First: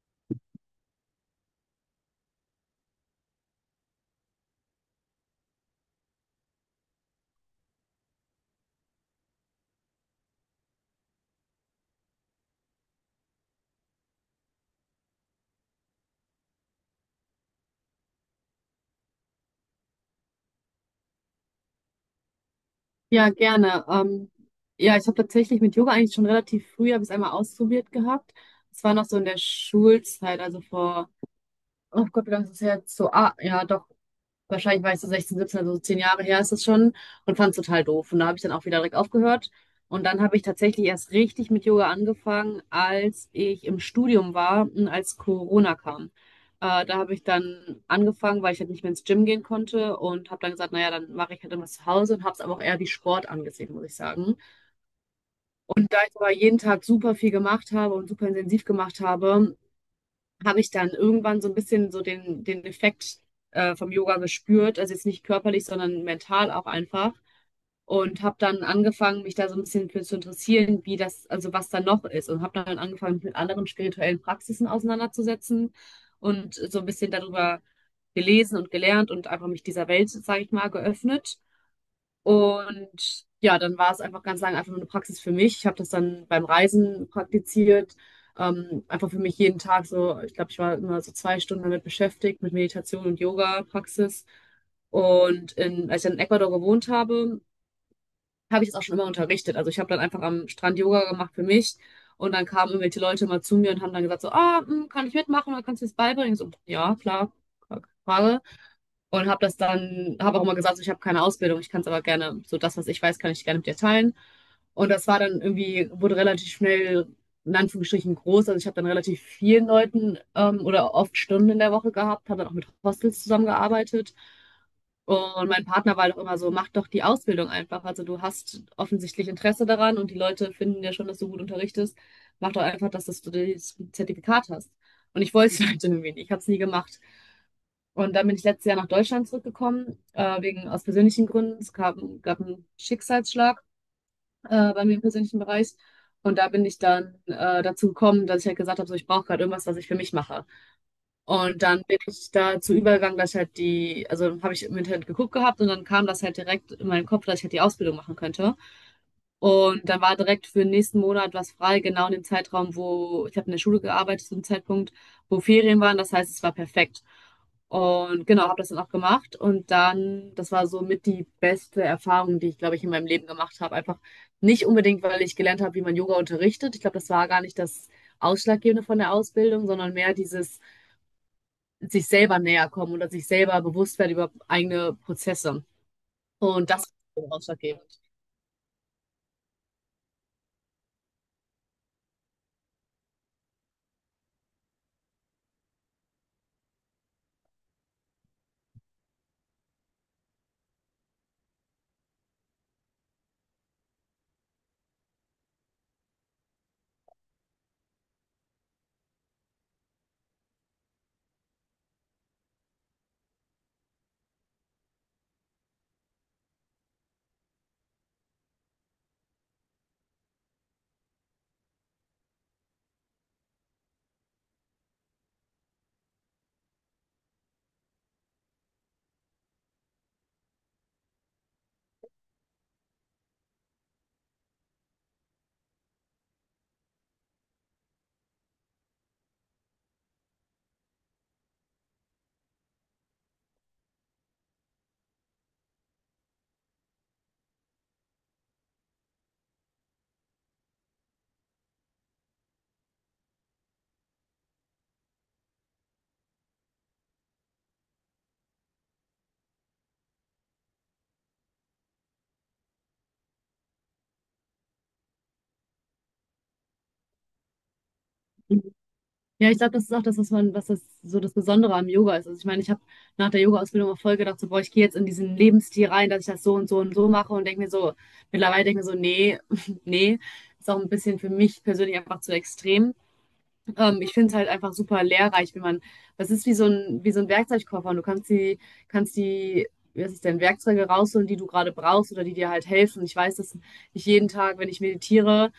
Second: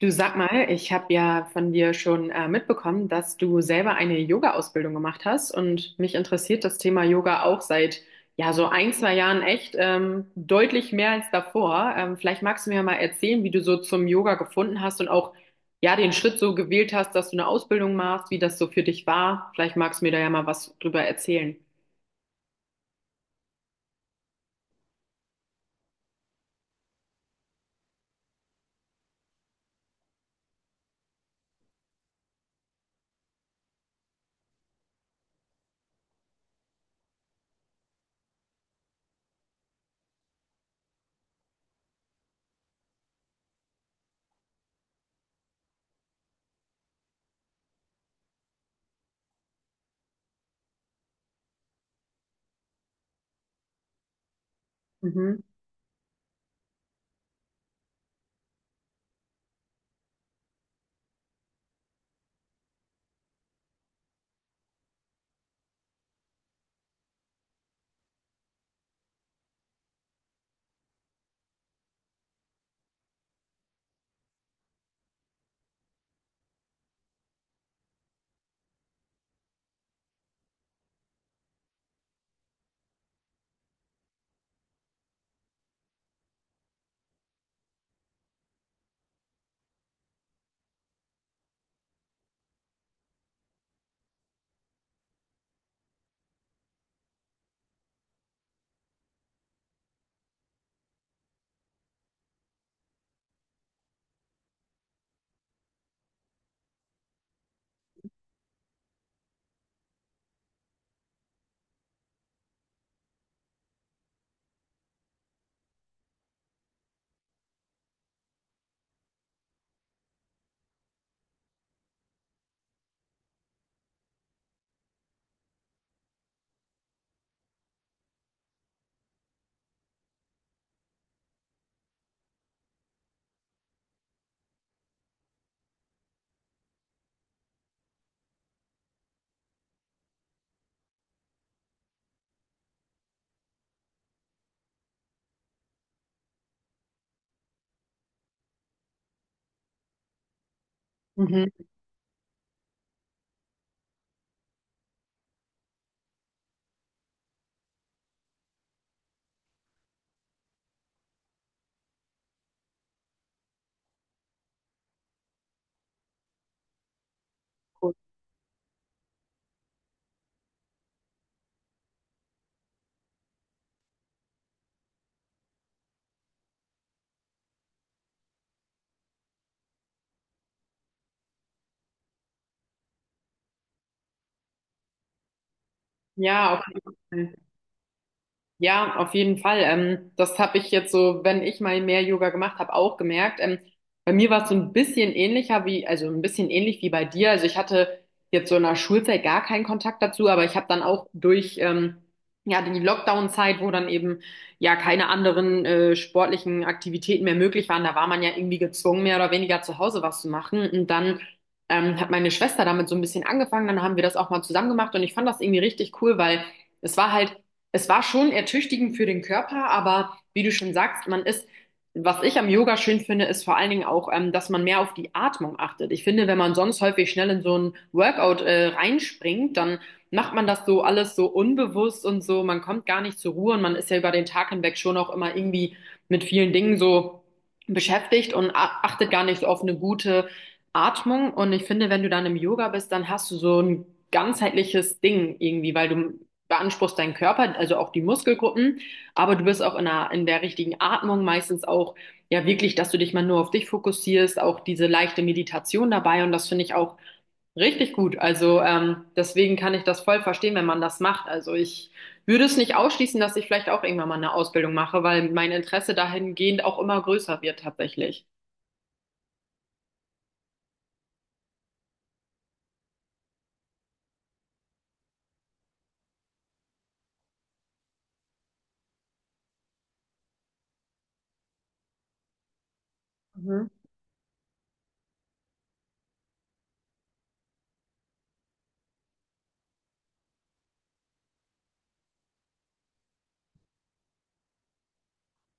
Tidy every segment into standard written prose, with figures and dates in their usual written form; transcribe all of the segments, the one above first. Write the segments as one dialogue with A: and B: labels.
A: Du, sag mal, ich habe ja von dir schon mitbekommen, dass du selber eine Yoga-Ausbildung gemacht hast und mich interessiert das Thema Yoga auch seit ja so ein, zwei Jahren echt deutlich mehr als davor. Vielleicht magst du mir mal erzählen, wie du so zum Yoga gefunden hast und auch ja den Schritt so gewählt hast, dass du eine Ausbildung machst, wie das so für dich war. Vielleicht magst du mir da ja mal was drüber erzählen.
B: Ja, gerne. Ja, ich habe tatsächlich mit Yoga eigentlich schon relativ früh, habe ich es einmal ausprobiert gehabt. Es war noch so in der Schulzeit, also vor, oh Gott, wie lange ist das her? So, ja, doch. Wahrscheinlich war ich so 16, 17, also so 10 Jahre her ist es schon und fand es total doof. Und da habe ich dann auch wieder direkt aufgehört. Und dann habe ich tatsächlich erst richtig mit Yoga angefangen, als ich im Studium war und als Corona kam. Da habe ich dann angefangen, weil ich halt nicht mehr ins Gym gehen konnte und habe dann gesagt, naja, dann mache ich halt immer zu Hause und habe es aber auch eher wie Sport angesehen, muss ich sagen.
A: Mhm.
B: Weil ich aber jeden Tag super viel gemacht habe und super intensiv gemacht habe, habe ich dann irgendwann so ein bisschen so den Effekt vom Yoga gespürt. Also jetzt nicht körperlich, sondern mental auch einfach. Und habe dann angefangen, mich da so ein bisschen für zu interessieren, wie das, also was da noch ist. Und habe dann angefangen, mich mit anderen spirituellen Praxisen auseinanderzusetzen und so ein bisschen darüber gelesen und gelernt und einfach mich dieser Welt, sage ich mal, geöffnet. Und ja, dann war es einfach ganz lange einfach nur eine Praxis für mich. Ich habe das dann beim Reisen praktiziert. Einfach für mich jeden Tag so, ich glaube, ich war immer so 2 Stunden damit beschäftigt, mit Meditation und Yoga-Praxis. Und in, als ich dann in Ecuador gewohnt habe, habe ich das auch schon immer unterrichtet. Also ich habe dann einfach am Strand Yoga gemacht für mich. Und dann kamen irgendwelche Leute mal zu mir und haben dann gesagt so, kann ich mitmachen oder kannst du mir das beibringen? Ich So, ja, klar, keine Frage. Und habe das dann, habe auch immer gesagt, so, ich habe keine Ausbildung, ich kann es aber gerne, so das, was ich weiß, kann ich gerne mit dir teilen. Und das war dann irgendwie, wurde relativ schnell, in Anführungsstrichen, groß. Also ich habe dann relativ vielen Leuten oder oft Stunden in der Woche gehabt, habe dann auch mit Hostels zusammengearbeitet. Und mein Partner war doch immer so, mach doch die Ausbildung einfach. Also du hast offensichtlich Interesse daran und die Leute finden ja schon, dass du gut unterrichtest. Mach doch einfach, dass du das Zertifikat hast. Und ich wollte es halt irgendwie nicht. Ich habe es nie gemacht. Und dann bin ich letztes Jahr nach Deutschland zurückgekommen, wegen aus persönlichen Gründen. Es gab einen Schicksalsschlag bei mir im persönlichen Bereich. Und da bin ich dann dazu gekommen, dass ich halt gesagt habe, so, ich brauche gerade irgendwas, was ich für mich mache.
A: Mhm.
B: Und dann bin ich dazu übergegangen, dass ich halt also habe ich im Internet geguckt gehabt und dann kam das halt direkt in meinen Kopf, dass ich halt die Ausbildung machen könnte. Und dann war direkt für den nächsten Monat was frei, genau in dem Zeitraum, wo ich habe in der Schule gearbeitet, zu dem Zeitpunkt, wo Ferien waren. Das heißt, es war perfekt.
A: Cool.
B: Und genau, habe das dann auch gemacht. Und dann, das war so mit die beste Erfahrung, die ich, glaube ich, in meinem Leben gemacht habe. Einfach nicht unbedingt, weil ich gelernt habe, wie man Yoga unterrichtet. Ich glaube, das war gar nicht das Ausschlaggebende von der Ausbildung, sondern mehr dieses sich selber näher kommen oder sich selber bewusst werden über eigene Prozesse.
A: Ja, auf
B: Und das ist
A: jeden
B: so
A: Fall.
B: ausschlaggebend.
A: Ja, auf jeden Fall. Das habe ich jetzt so, wenn ich mal mehr Yoga gemacht habe, auch gemerkt. Bei mir war es so ein bisschen ähnlicher wie, also ein bisschen ähnlich wie bei dir. Also ich hatte jetzt so in der Schulzeit gar keinen Kontakt dazu, aber ich habe dann auch durch ja die Lockdown-Zeit, wo dann eben ja keine anderen sportlichen Aktivitäten mehr möglich waren. Da war man ja irgendwie gezwungen, mehr oder weniger zu Hause was zu machen. Und dann hat meine Schwester damit so ein bisschen angefangen. Dann haben wir das auch mal zusammen gemacht und ich fand das irgendwie richtig cool, weil es war halt, es war schon ertüchtigend für den Körper, aber wie du schon sagst, man ist, was ich am Yoga schön finde, ist vor allen Dingen auch, dass man mehr auf die Atmung achtet. Ich finde, wenn man sonst häufig schnell in so ein Workout, reinspringt, dann macht man das so alles so unbewusst und so, man kommt gar nicht zur Ruhe und man ist ja über den Tag hinweg schon auch immer irgendwie mit vielen Dingen so beschäftigt und achtet gar nicht so auf eine gute Atmung. Und ich finde, wenn du dann im Yoga bist, dann hast du so ein ganzheitliches Ding irgendwie, weil du beanspruchst deinen Körper, also auch die Muskelgruppen, aber du bist auch in der richtigen Atmung meistens auch, ja, wirklich, dass du dich mal nur auf dich fokussierst, auch diese leichte Meditation dabei, und das finde ich auch richtig gut. Also deswegen kann ich das voll verstehen, wenn man das macht. Also ich würde es nicht ausschließen, dass ich vielleicht auch irgendwann mal eine Ausbildung mache, weil mein Interesse dahingehend auch immer größer wird tatsächlich.
B: Ja, ich glaube, das ist auch das, was man, was das so das Besondere am Yoga ist. Also ich meine, ich habe nach der Yoga-Ausbildung auch voll gedacht, so, boah, ich gehe jetzt in diesen Lebensstil rein, dass ich das so und so und so mache und denke mir so, mittlerweile denke ich mir so, nee, nee, ist auch ein bisschen für mich persönlich einfach zu extrem.
A: Mhm.
B: Ich finde es halt einfach super lehrreich, wenn man, das ist wie so ein Werkzeugkoffer und du kannst die, was ist denn, Werkzeuge rausholen, die du gerade brauchst oder die dir halt helfen. Ich weiß, dass ich jeden Tag, wenn ich meditiere,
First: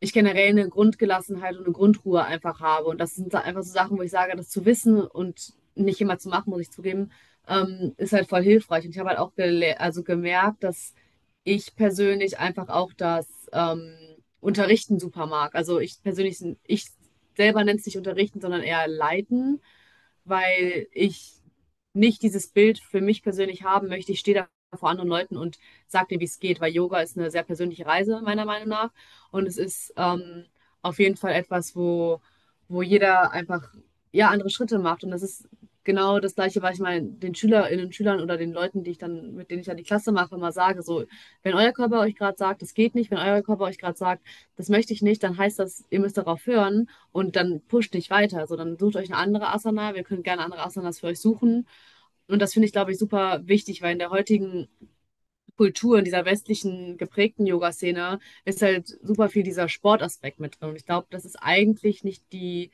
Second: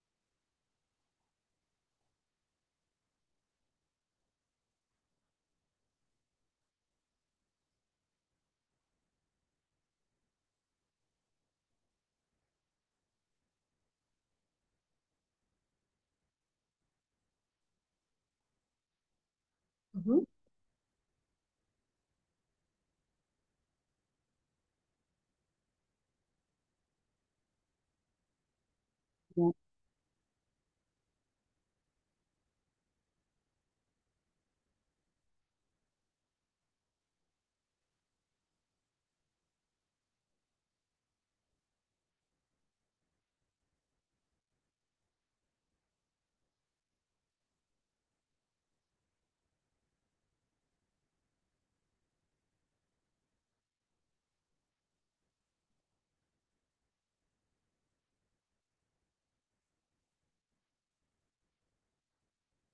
B: ich generell eine Grundgelassenheit und eine Grundruhe einfach habe. Und das sind einfach so Sachen, wo ich sage, das zu wissen und nicht immer zu machen, muss ich zugeben, ist halt voll hilfreich. Und ich habe halt auch also gemerkt, dass ich persönlich einfach auch das ähm, Unterrichten super mag. Also ich persönlich, ich selber nenne es nicht Unterrichten, sondern eher Leiten, weil ich nicht dieses Bild für mich persönlich haben möchte. Ich stehe da vor anderen Leuten und sage dir, wie es geht, weil Yoga ist eine sehr persönliche Reise, meiner Meinung nach. Und
A: Mhm.
B: es ist auf jeden Fall etwas, wo jeder einfach ja, andere Schritte macht. Und das ist genau das Gleiche, was ich meinen den Schülerinnen, Schülern oder den Leuten, die ich dann, mit denen ich dann die Klasse mache, immer sage. So, wenn euer Körper euch gerade sagt, das geht nicht, wenn euer Körper euch gerade sagt, das möchte ich nicht, dann heißt das, ihr müsst darauf hören und dann pusht nicht weiter. So, dann sucht euch eine andere Asana. Wir können gerne andere Asanas für euch suchen. Und das finde ich, glaube ich, super wichtig, weil in der heutigen Kultur, in dieser westlichen geprägten Yoga-Szene ist halt super viel dieser Sportaspekt mit drin. Und ich glaube, das ist eigentlich nicht die,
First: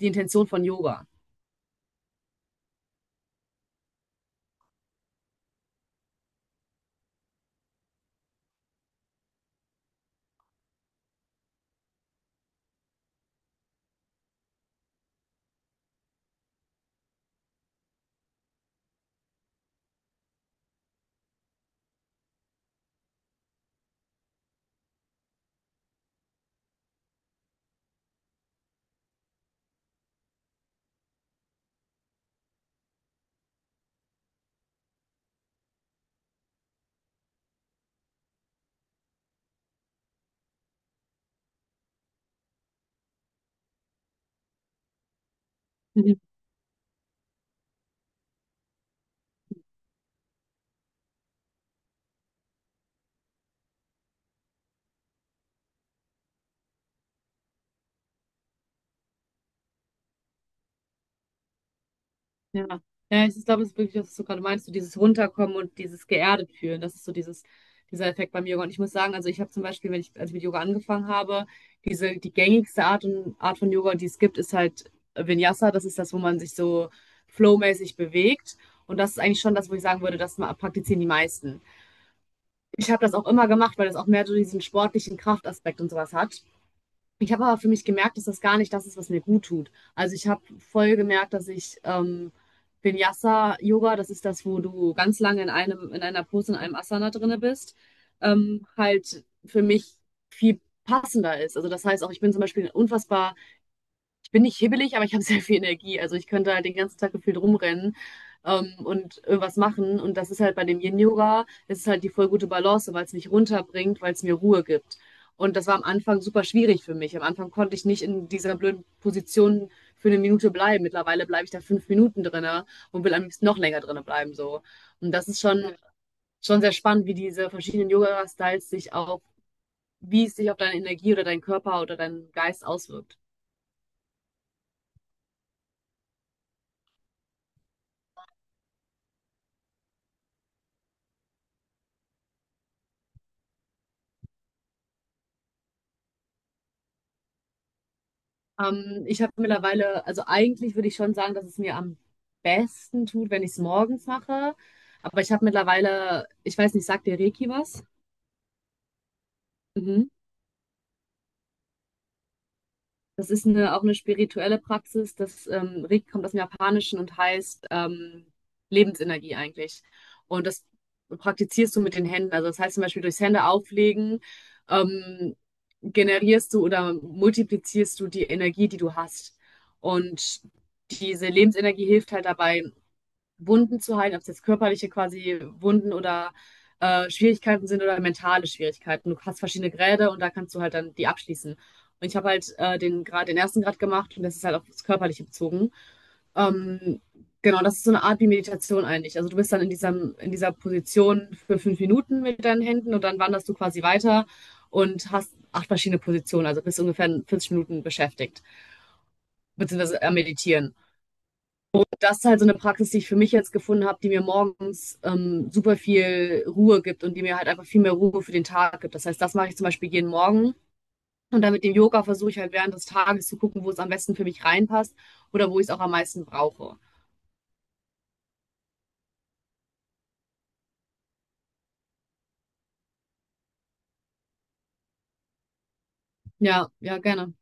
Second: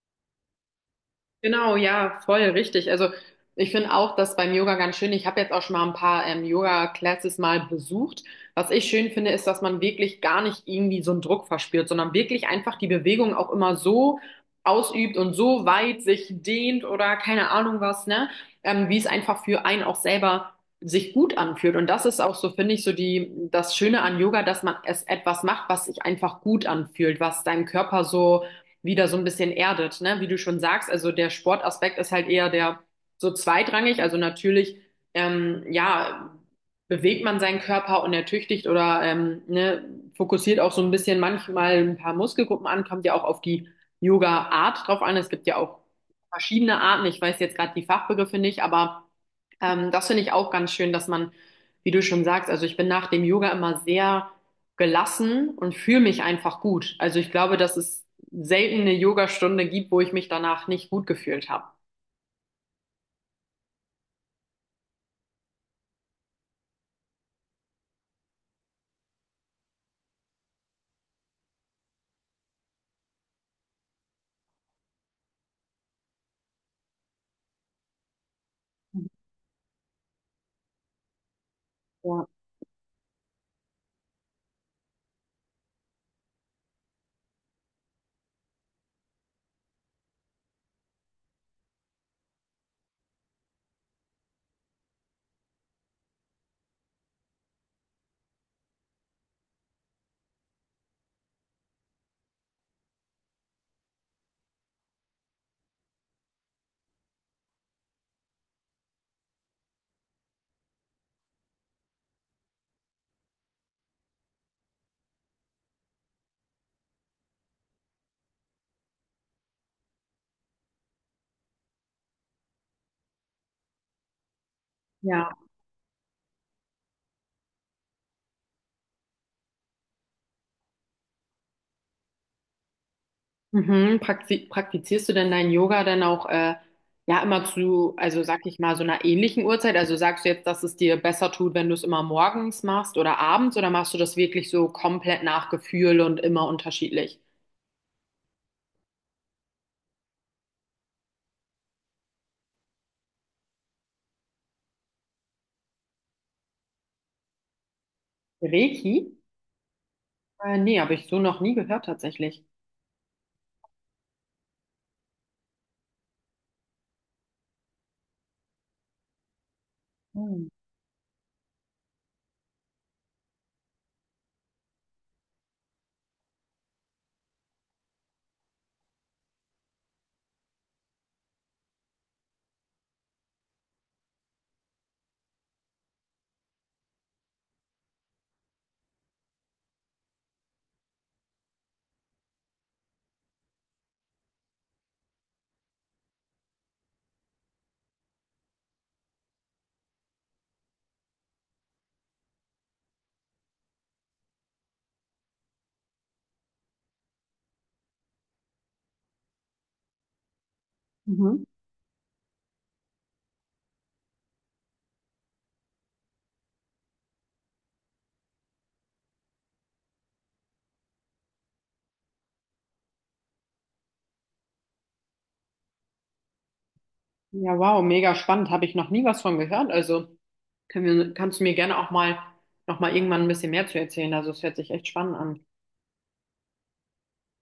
B: die Intention von Yoga.
A: Genau, ja, voll richtig. Also ich finde auch das beim Yoga ganz schön. Ich habe jetzt auch schon mal ein paar Yoga-Classes mal besucht. Was ich schön finde, ist, dass man wirklich gar nicht irgendwie so einen Druck verspürt, sondern wirklich einfach die Bewegung auch immer so ausübt und so weit sich dehnt oder keine Ahnung was, ne? Wie es einfach für einen auch selber sich gut anfühlt. Und das ist auch so, finde ich, so die, das Schöne an Yoga, dass man es etwas macht, was sich einfach gut anfühlt, was deinem Körper so wieder so ein bisschen erdet, ne? Wie du schon sagst, also der Sportaspekt ist halt eher der so zweitrangig. Also natürlich, ja, bewegt man seinen Körper und ertüchtigt oder ne, fokussiert auch so ein bisschen manchmal ein paar Muskelgruppen an, kommt ja auch auf die Yoga-Art drauf an. Es gibt ja auch
B: Mhm.
A: verschiedene Arten. Ich weiß jetzt gerade die Fachbegriffe nicht, aber das finde ich auch ganz schön, dass man, wie du schon sagst, also ich bin nach dem Yoga immer sehr gelassen und fühle mich einfach gut. Also ich glaube, dass es selten eine Yogastunde gibt, wo ich mich danach nicht gut gefühlt habe.
B: Ja. Ja, ich glaube, es ist wirklich, was du gerade meinst, so dieses Runterkommen und dieses geerdet fühlen. Das ist so dieses, dieser Effekt beim Yoga. Und ich muss sagen, also ich habe zum Beispiel, wenn ich, als ich mit Yoga angefangen habe, die gängigste Art von Yoga, die es gibt, ist halt Vinyasa. Das ist das, wo man sich so flowmäßig bewegt. Und das ist eigentlich schon das, wo ich sagen würde, das praktizieren die meisten.
A: Ja.
B: Ich habe das auch immer gemacht, weil das auch mehr so diesen sportlichen Kraftaspekt und sowas hat. Ich habe aber für mich gemerkt, dass das gar nicht das ist, was mir gut tut. Also ich habe voll gemerkt, dass ich Vinyasa-Yoga, das ist das, wo du ganz lange in einer Pose, in einem Asana drinne bist, halt für mich viel passender ist. Also das heißt auch, ich bin zum Beispiel ein unfassbar bin nicht hibbelig, aber ich habe sehr viel Energie. Also ich könnte halt den ganzen Tag gefühlt rumrennen und irgendwas machen. Und das ist halt bei dem Yin-Yoga, es ist halt die voll gute Balance, weil es mich runterbringt, weil es mir Ruhe gibt. Und das war am Anfang super schwierig für mich. Am Anfang konnte ich nicht in dieser blöden Position für eine Minute bleiben. Mittlerweile bleibe ich da 5 Minuten drinne und will am liebsten noch länger drinne bleiben, so. Und das
A: Ja.
B: ist schon sehr spannend, wie diese verschiedenen Yoga-Styles sich auch, wie es sich auf deine Energie oder deinen Körper oder deinen Geist auswirkt.
A: Mhm. Praktizierst du denn dein Yoga dann auch ja immer zu, also sag ich mal, so einer ähnlichen Uhrzeit? Also sagst du jetzt, dass es dir besser tut, wenn du es immer morgens machst oder abends, oder machst du das wirklich so komplett nach Gefühl und immer unterschiedlich?
B: Ich habe mittlerweile, also eigentlich würde ich schon sagen, dass es mir am besten tut, wenn ich es morgens mache. Aber ich habe mittlerweile, ich weiß nicht, sagt dir Reiki was?
A: Reiki?
B: Mhm.
A: Nee, habe ich so noch nie gehört tatsächlich.
B: Das ist eine, auch eine spirituelle Praxis. Das Reiki kommt aus dem Japanischen und heißt Lebensenergie eigentlich. Und
A: Hm.
B: das praktizierst du mit den Händen. Also das heißt zum Beispiel durchs Hände auflegen ähm, generierst du oder multiplizierst du die Energie, die du hast. Und diese Lebensenergie hilft halt dabei, Wunden zu heilen, ob es jetzt körperliche quasi Wunden oder Schwierigkeiten sind oder mentale Schwierigkeiten. Du hast verschiedene Grade und da kannst du halt dann die abschließen. Und ich habe halt den Grad, den ersten Grad gemacht und das ist halt auf das Körperliche bezogen. Ähm, genau, das ist so eine Art wie Meditation eigentlich. Also du bist dann in dieser Position für 5 Minuten mit deinen Händen und dann wanderst du quasi weiter und hast acht verschiedene Positionen, also bist ungefähr 40 Minuten beschäftigt, beziehungsweise am Meditieren
A: Mhm.
B: das ist halt so eine Praxis, die ich für mich jetzt gefunden habe, die mir morgens super viel Ruhe gibt und die mir halt einfach viel mehr Ruhe für den Tag gibt. Das heißt, das mache ich zum Beispiel jeden Morgen. Und dann mit dem Yoga versuche ich halt während des Tages zu gucken, wo es am besten für mich reinpasst oder wo ich es auch am meisten brauche.
A: Ja, wow, mega spannend. Habe ich noch nie was von gehört. Also können wir, kannst du mir gerne auch mal noch mal irgendwann ein bisschen mehr zu erzählen. Also es hört sich echt spannend an.
B: Ja, ja, gerne.